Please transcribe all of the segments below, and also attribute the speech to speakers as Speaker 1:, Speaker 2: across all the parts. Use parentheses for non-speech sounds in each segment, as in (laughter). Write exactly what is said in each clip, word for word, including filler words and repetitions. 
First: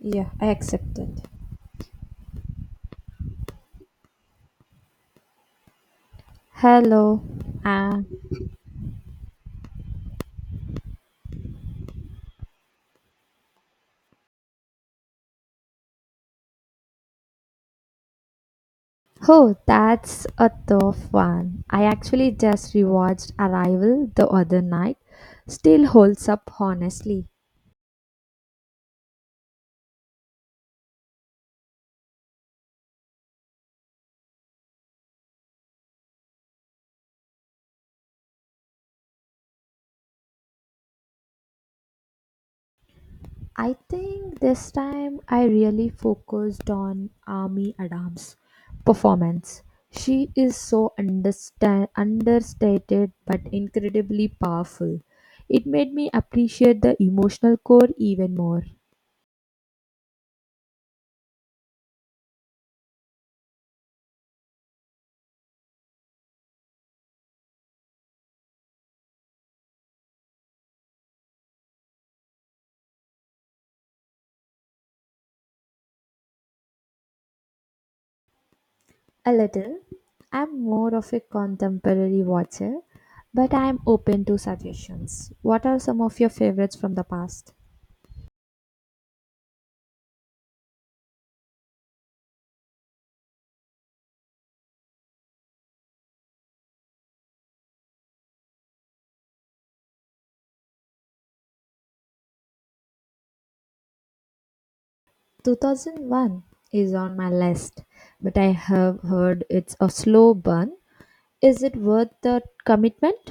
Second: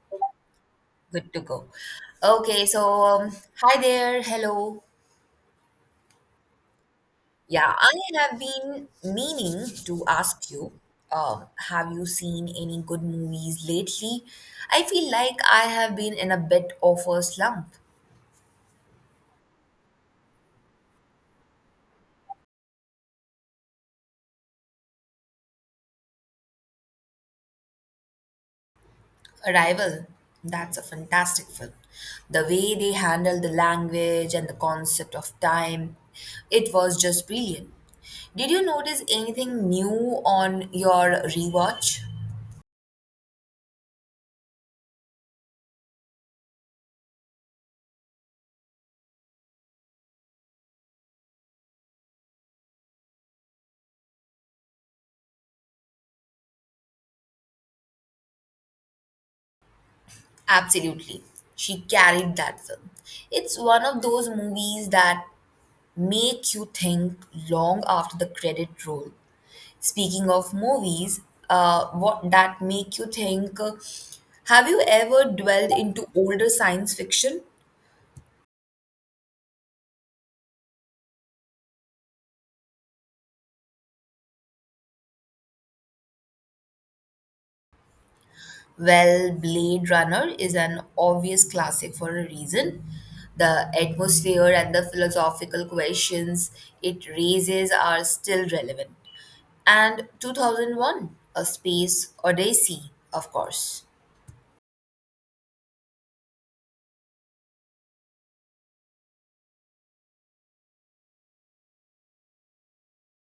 Speaker 1: Yeah, I accept that.
Speaker 2: Good to go. Okay, so um, Hi there. Hello.
Speaker 1: Hello.
Speaker 2: Yeah, I
Speaker 1: Uh,
Speaker 2: have been meaning to ask you, um, have you seen any good movies lately? I feel like I have been in a bit of a slump.
Speaker 1: oh, that's a tough one. I actually just rewatched Arrival the other night. Still holds up, honestly.
Speaker 2: Arrival, that's a fantastic film. The way they handled the language and the concept of time, it was just brilliant. Did you notice anything new on your rewatch?
Speaker 1: I think this time I really focused on Amy Adams' performance. She is so understand- understated but incredibly powerful. It made me appreciate the emotional core even more.
Speaker 2: Absolutely. She carried that film. It's one of those movies that make you think long after the credit roll. Speaking of movies, uh, what that make you think, uh, have you ever dwelled into older science fiction?
Speaker 1: A little. I'm more of a contemporary watcher, but I'm open to suggestions. What are some of your favorites from the past?
Speaker 2: Well, Blade Runner is an obvious classic for a reason. The atmosphere and the philosophical questions it raises are still relevant. And twenty oh one, A Space Odyssey, of course.
Speaker 1: two thousand one is on my list, but I have heard it's a slow burn. Is it worth the commitment?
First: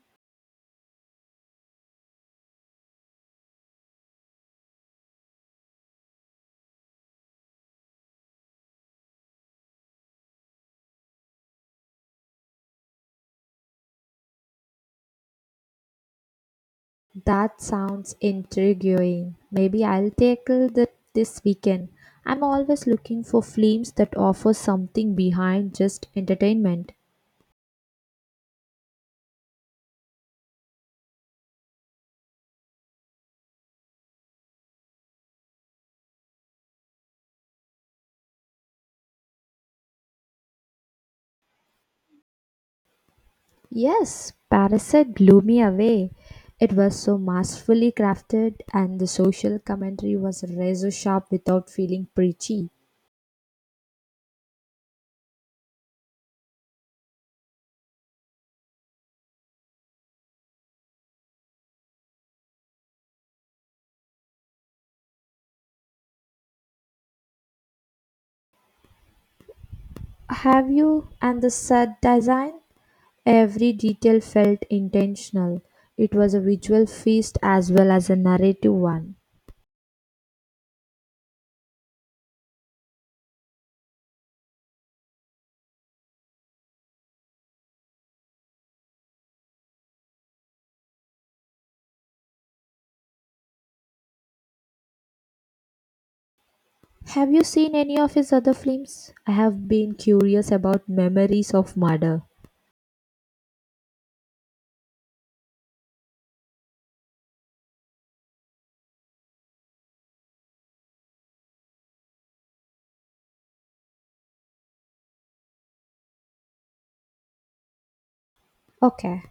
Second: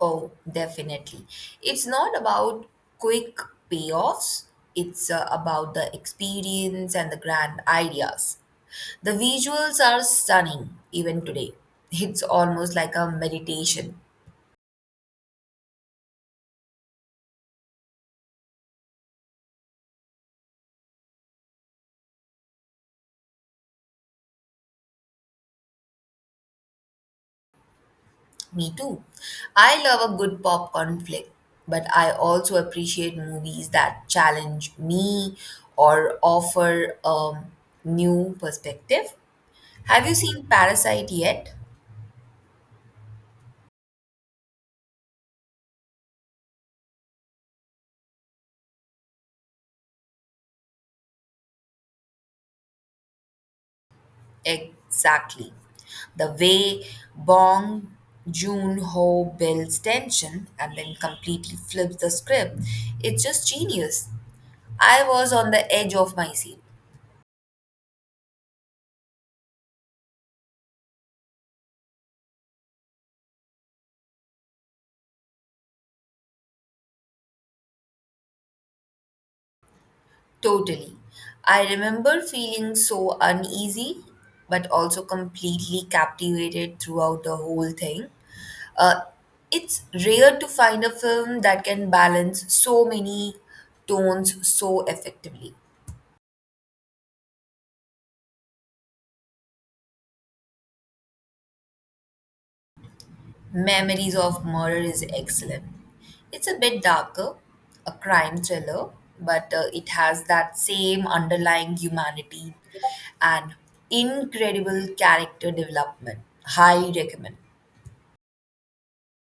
Speaker 2: Oh, definitely. It's not about quick payoffs, it's uh, about the experience and the grand ideas. The visuals are stunning even today. It's almost like a meditation.
Speaker 1: That sounds intriguing. Maybe I'll tackle that this weekend. I'm always looking for films that offer something behind just entertainment.
Speaker 2: Me too. I love a good popcorn flick, but I also appreciate movies that challenge me or offer a new perspective. Have you seen Parasite yet?
Speaker 1: Yes, Parasite blew me away. It was so masterfully crafted, and the social commentary was razor sharp without feeling preachy.
Speaker 2: Exactly. The way Bong Joon-ho builds tension and then completely flips the script, it's just genius. I was on the edge of my seat.
Speaker 1: Have you and the set design? Every detail felt intentional. It was a visual feast as well as a narrative one.
Speaker 2: Totally. I remember feeling so uneasy, but also completely captivated throughout the whole thing. Uh, it's rare to find a film that can balance so many tones so effectively.
Speaker 1: Have you seen any of his other films? I have been curious about Memories of Murder.
Speaker 2: Memories of Murder is excellent. It's a bit darker, a crime thriller, but uh, it has that same underlying humanity and incredible character development. High recommend.
Speaker 1: Okay,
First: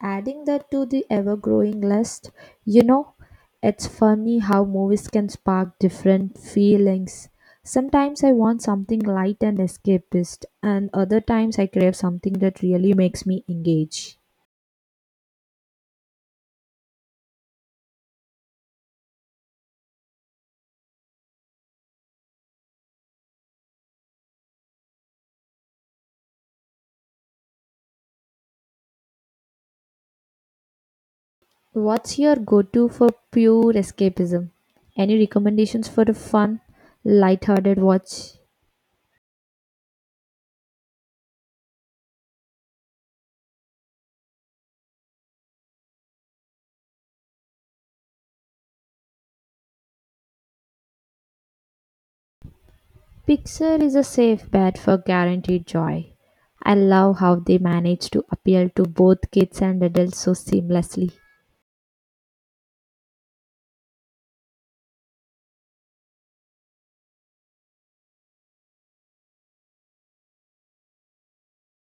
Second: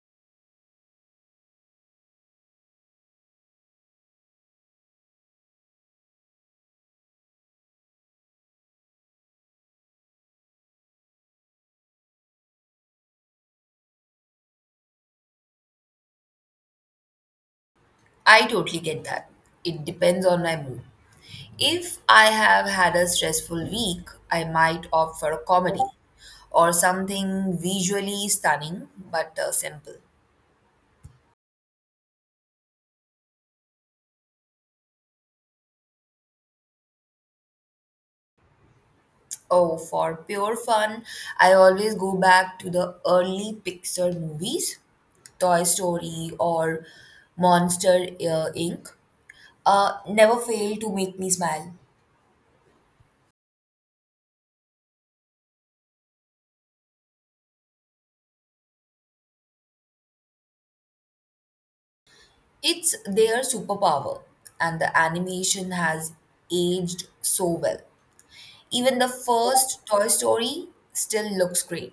Speaker 1: adding that to the ever growing list, you know, it's funny how movies can spark different feelings. Sometimes I want something light and escapist, and other times I crave something that really makes me engage.
Speaker 2: I totally get that. It depends on my mood. If I have had a stressful week, I might opt for a comedy or something visually stunning but uh, simple.
Speaker 1: What's your go to for pure escapism? Any recommendations for a fun, light hearted watch?
Speaker 2: Oh, for pure fun, I always go back to the early Pixar movies, Toy Story or Monster uh, Inc Uh, never fail to make me smile.
Speaker 1: Pixar is a safe bet for guaranteed joy. I love how they manage to appeal to both kids and adults so seamlessly.
Speaker 2: It's their superpower, and the animation has aged so well. Even the first Toy Story still looks great.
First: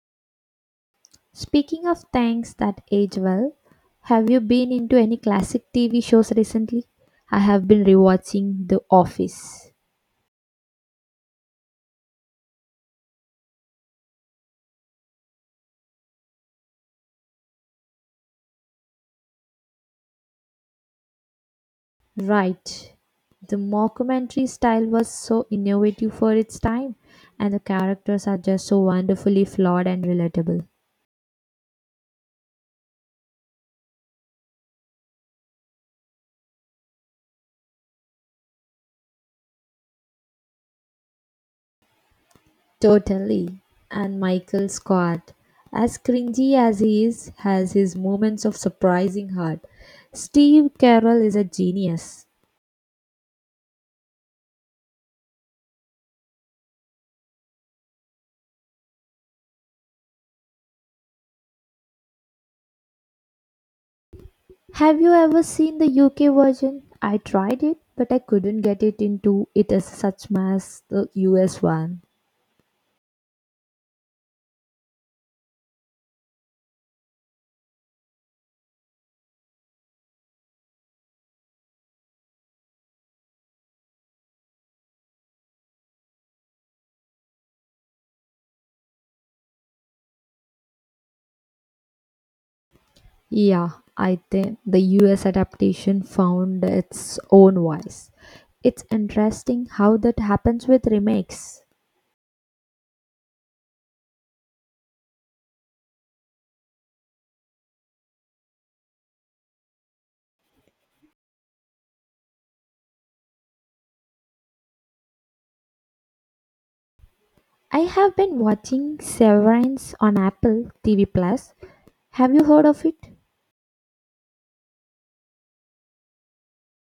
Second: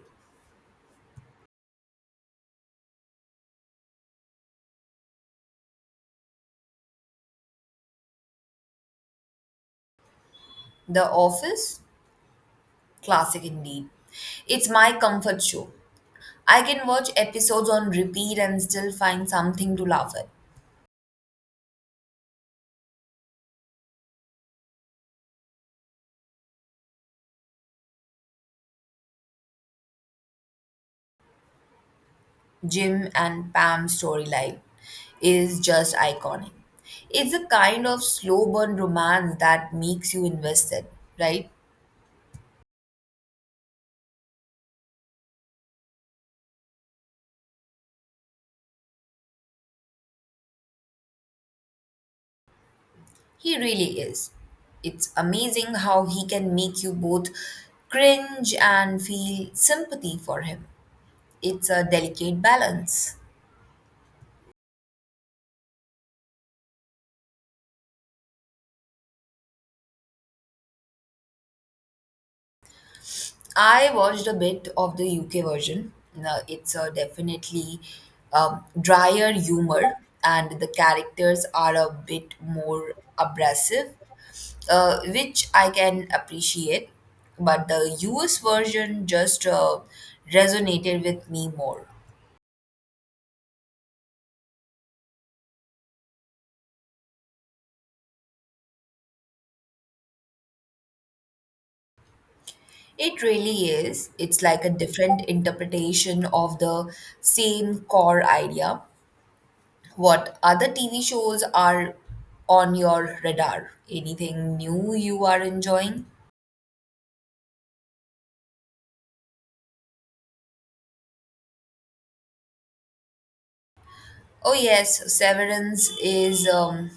Speaker 1: Speaking of things that age well, have you been into any classic T V shows recently? I have been rewatching The Office.
Speaker 2: The Office, classic indeed. It's my comfort show. I can watch episodes on repeat and still find something to laugh at.
Speaker 1: Right. The mockumentary style was so innovative for its time, and the characters are just so wonderfully flawed and relatable.
Speaker 2: Jim and Pam's storyline is just iconic. It's a kind of slow burn romance that makes you invested, right?
Speaker 1: Totally. And Michael Scott, as cringy as he is, has his moments of surprising heart. Steve Carell is a genius.
Speaker 2: He really is. It's amazing how he can make you both cringe and feel sympathy for him. It's a delicate balance.
Speaker 1: Have you ever seen the U K version? I tried it, but I couldn't get it into it as such as the U S one.
Speaker 2: I watched a bit of the U K version. Now, It's a definitely um, drier humor, and the characters are a bit more abrasive, uh, which I can appreciate. But the U S version just uh, resonated with me more.
Speaker 1: Yeah, I think the U S adaptation found its own voice. It's interesting how that happens with remakes.
Speaker 2: It really is. It's like a different interpretation of the same core idea. What other T V shows are on your radar? Anything new you are enjoying?
Speaker 1: I have been watching Severance on Apple T V Plus. Have you heard of it?
Speaker 2: Oh, yes, Severance is um,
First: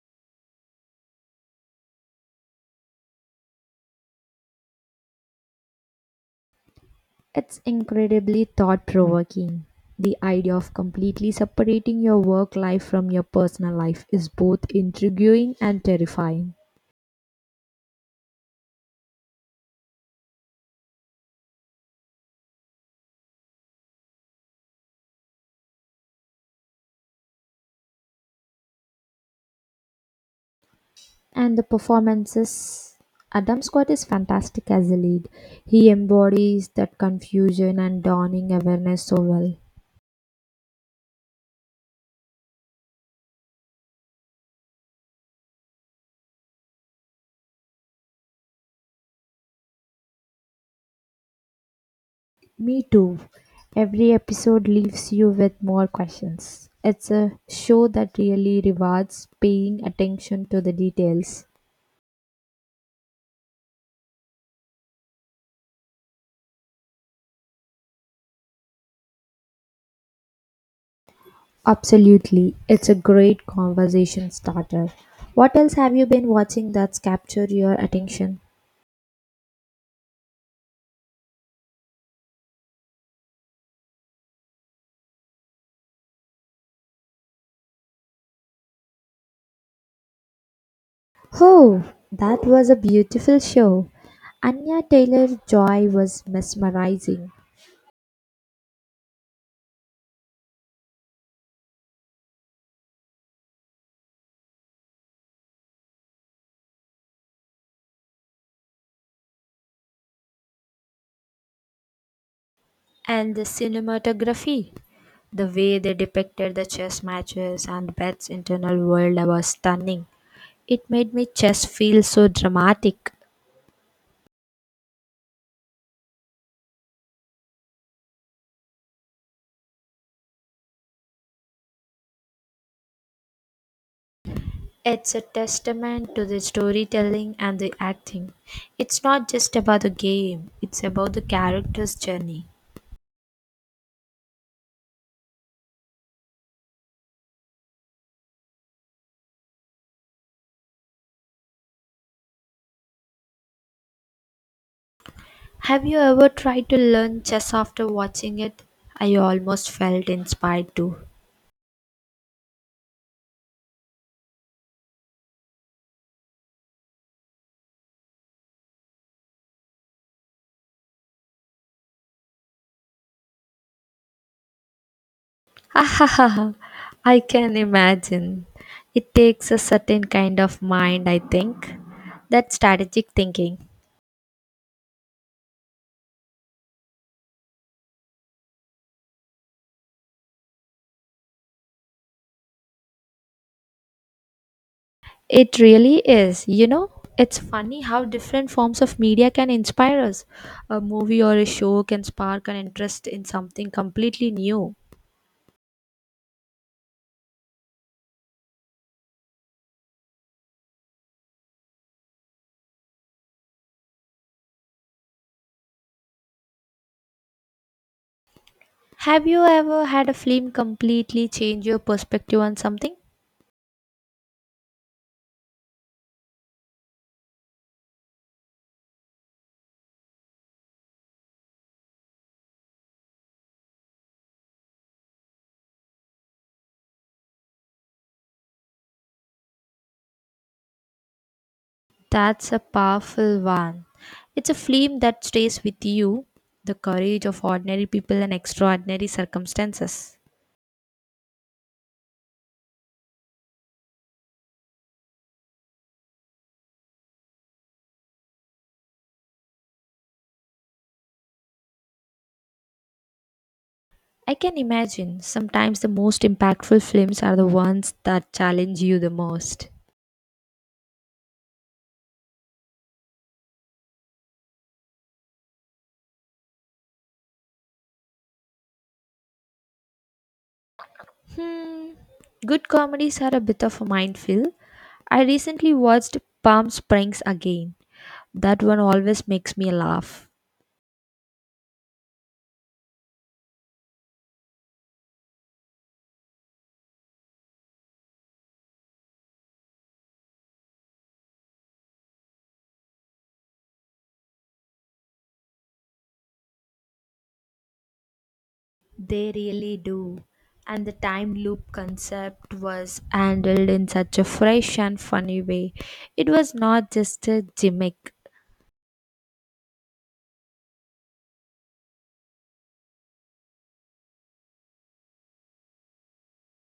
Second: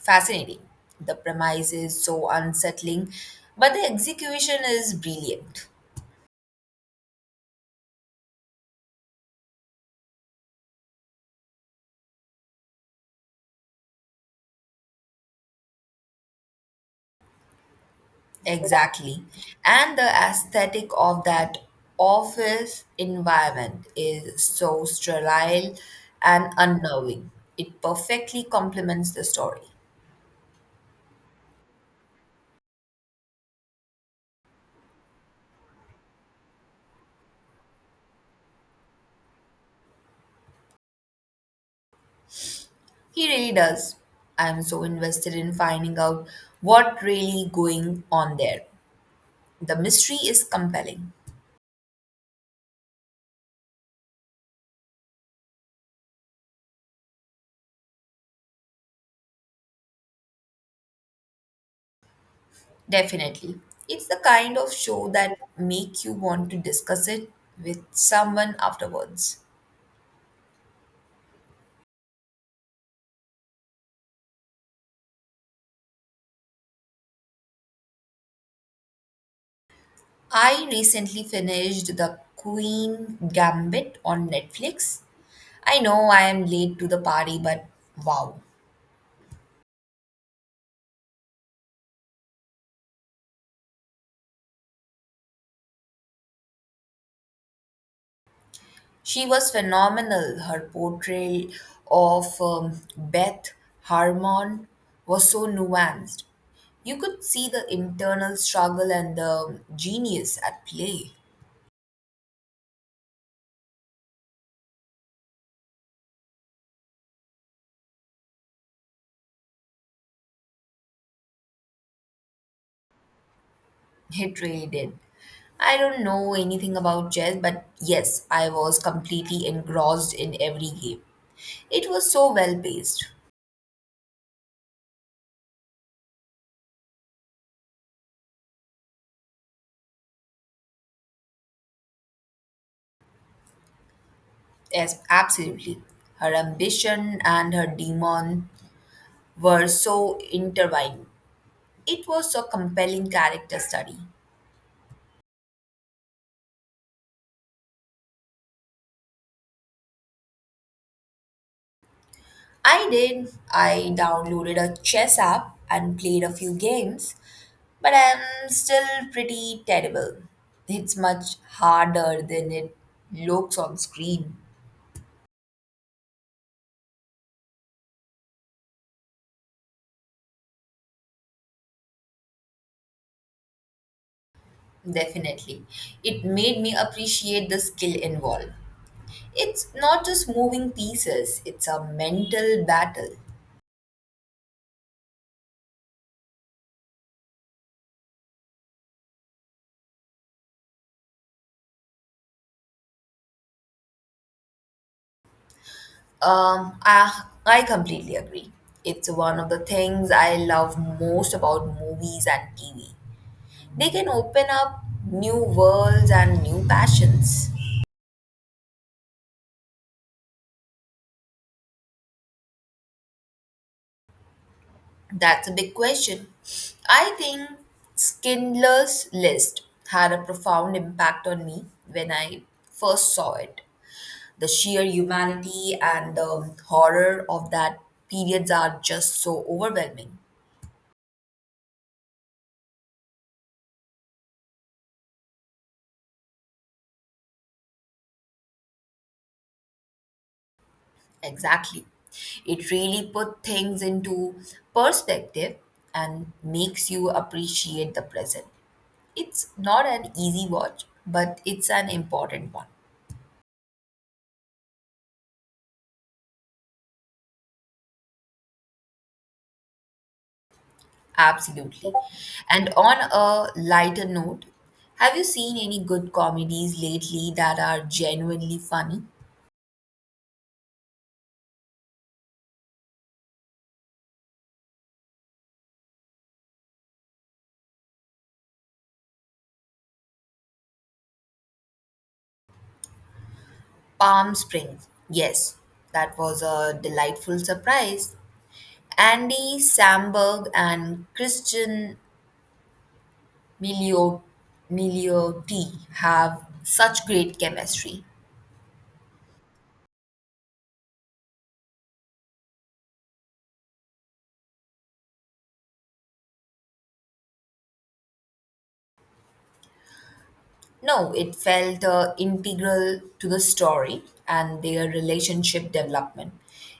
Speaker 2: fascinating. The premise is so unsettling, but the execution is brilliant.
Speaker 1: It's incredibly thought provoking. The idea of completely separating your work life from your personal life is both intriguing and terrifying.
Speaker 2: Exactly. And the aesthetic of that office environment is so sterile and unnerving. It perfectly complements the story.
Speaker 1: And the performances. Adam Scott is fantastic as a lead. He embodies that confusion and dawning awareness so well.
Speaker 2: He really does. I'm so invested in finding out what really going on there. The mystery is compelling.
Speaker 1: Me too. Every episode leaves you with more questions. It's a show that really rewards paying attention to the details.
Speaker 2: Definitely. It's the kind of show that make you want to discuss it with someone afterwards.
Speaker 1: Absolutely. It's a great conversation starter. What else have you been watching that's captured your attention?
Speaker 2: I recently finished The Queen Gambit on Netflix. I know I am late to the party, but wow.
Speaker 1: Oh, that was a beautiful show. Anya Taylor Joy was mesmerizing.
Speaker 2: She was phenomenal. Her portrayal of um, Beth Harmon was so nuanced. You could see the internal struggle and the genius at play.
Speaker 1: And the cinematography, the way they depicted the chess matches and Beth's internal world was stunning. It made me chess feel so dramatic.
Speaker 2: (laughs) It really did. I don't know anything about chess, but yes, I was completely engrossed in every game. It was so well paced.
Speaker 1: It's a testament to the storytelling and the acting. It's not just about the game, it's about the character's journey.
Speaker 2: Yes, absolutely. Her ambition and her demon were so intertwined. It was a compelling character study.
Speaker 1: Have you ever tried to learn chess after watching it? I almost felt inspired too.
Speaker 2: I did. I downloaded a chess app and played a few games, but I'm still pretty terrible. It's much harder than it looks on screen.
Speaker 1: (laughs) ha ha! Ha. I can imagine. It takes a certain kind of mind, I think. That strategic thinking.
Speaker 2: Definitely. It made me appreciate the skill involved. It's not just moving pieces, it's a mental battle.
Speaker 1: It really is. You know, it's funny how different forms of media can inspire us. A movie or a show can spark an interest in something completely new.
Speaker 2: Um, I, I completely agree. It's one of the things I love most about movies and T V. They can open up new worlds and new passions.
Speaker 1: Have you ever had a film completely change your perspective on something?
Speaker 2: That's a big question. I think Schindler's List had a profound impact on me when I first saw it. The sheer humanity and the horror of that periods are just so overwhelming.
Speaker 1: That's a powerful one. It's a film that stays with you the courage of ordinary people in extraordinary circumstances.
Speaker 2: Exactly. It really put things into perspective and makes you appreciate the present. It's not an easy watch, but it's an important one.
Speaker 1: I can imagine sometimes the most impactful films are the ones that challenge you the most.
Speaker 2: Absolutely. And on a lighter note, have you seen any good comedies lately that are genuinely funny?
Speaker 1: Hmm. Good comedies are a bit of a minefield. I recently watched Palm Springs again. That one always makes me laugh.
Speaker 2: Palm Springs. Yes, that was a delightful surprise. Andy Samberg and Christian Milioti have such great chemistry.
Speaker 1: They really do. And the time loop concept was handled in such a fresh and funny way. It was not just a gimmick.
Speaker 2: No, it felt uh, integral to the story and their relationship development.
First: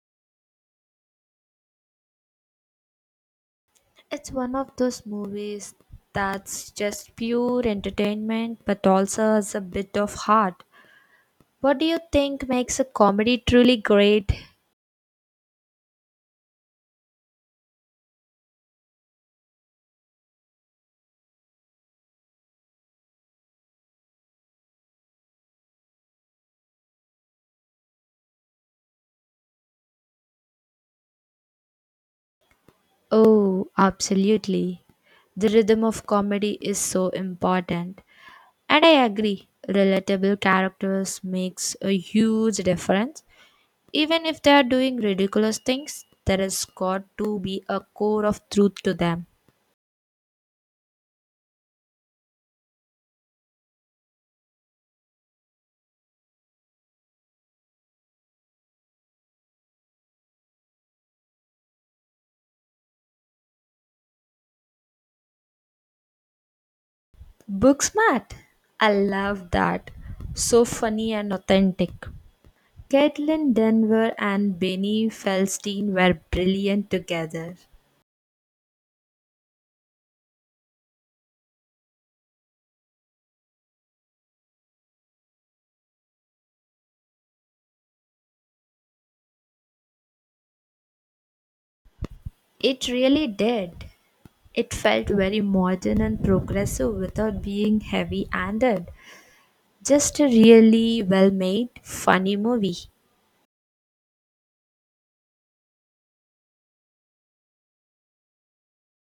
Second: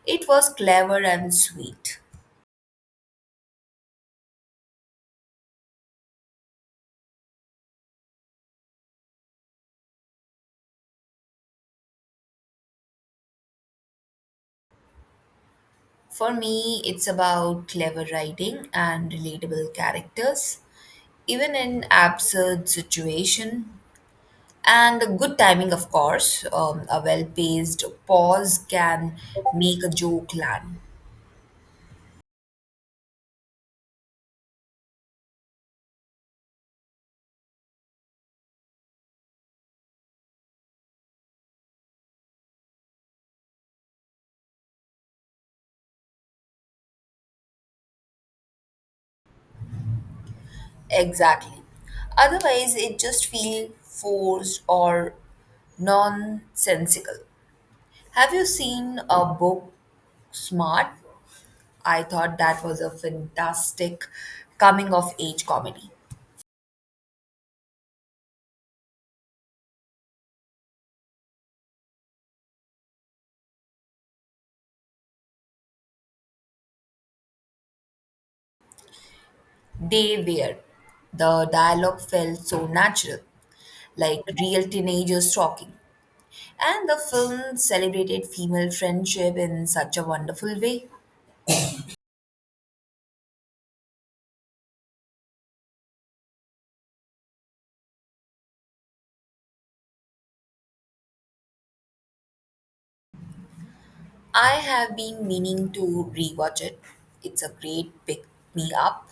Speaker 2: It was clever and sweet.
Speaker 1: It's one of those movies that's just pure entertainment but also has a bit of heart. What do you think makes a comedy truly great?
Speaker 2: For me, it's about clever writing and relatable characters, even in absurd situation, and a good timing, of course. Um, a well-paced pause can make a joke land.
Speaker 1: Oh, absolutely. The rhythm of comedy is so important. And I agree, relatable characters makes a huge difference. Even if they are doing ridiculous things, there has got to be a core of truth to them.
Speaker 2: Exactly. Otherwise, it just feels forced or nonsensical. Have you seen a book Smart? I thought that was a fantastic coming of age comedy.
Speaker 1: Book smart. I love that. So funny and authentic. Caitlin Denver and Benny Felstein were brilliant together.
Speaker 2: They were, the dialogue felt so natural, like real teenagers talking. And the film celebrated female friendship in such a wonderful way.
Speaker 1: It really did. It felt very modern and progressive without being heavy handed. Just a really well made, funny movie.
Speaker 2: I have been meaning to rewatch it. It's a great pick me up.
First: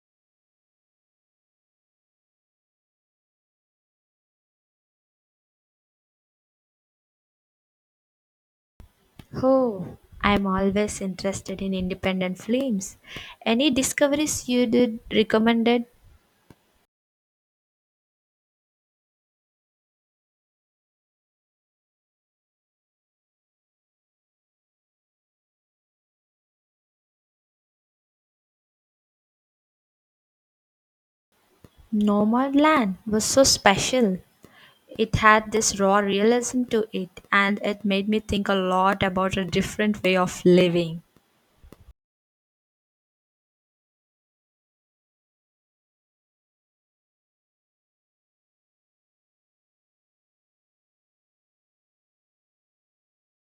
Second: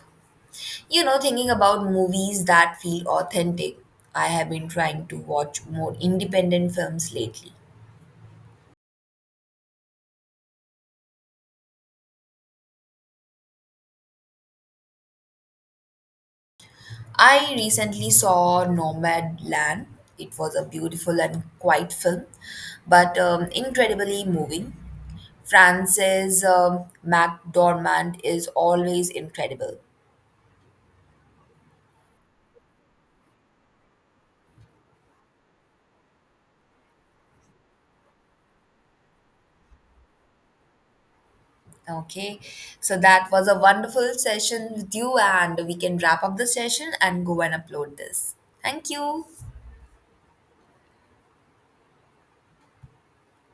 Speaker 2: You know, thinking about movies that feel authentic, I have been trying to watch more independent films lately.
Speaker 1: Oh, I'm always interested in independent films. Any discoveries you did recommended?
Speaker 2: I recently saw Nomadland. It was a beautiful and quiet film, but um, incredibly moving. Frances um, McDormand is always incredible.
Speaker 1: Land was so special. It had this raw realism to it, and it made me think a lot about a different way of living.
Speaker 2: Okay, so that was a wonderful session with you, and we can wrap up the session and go and upload this. Thank you.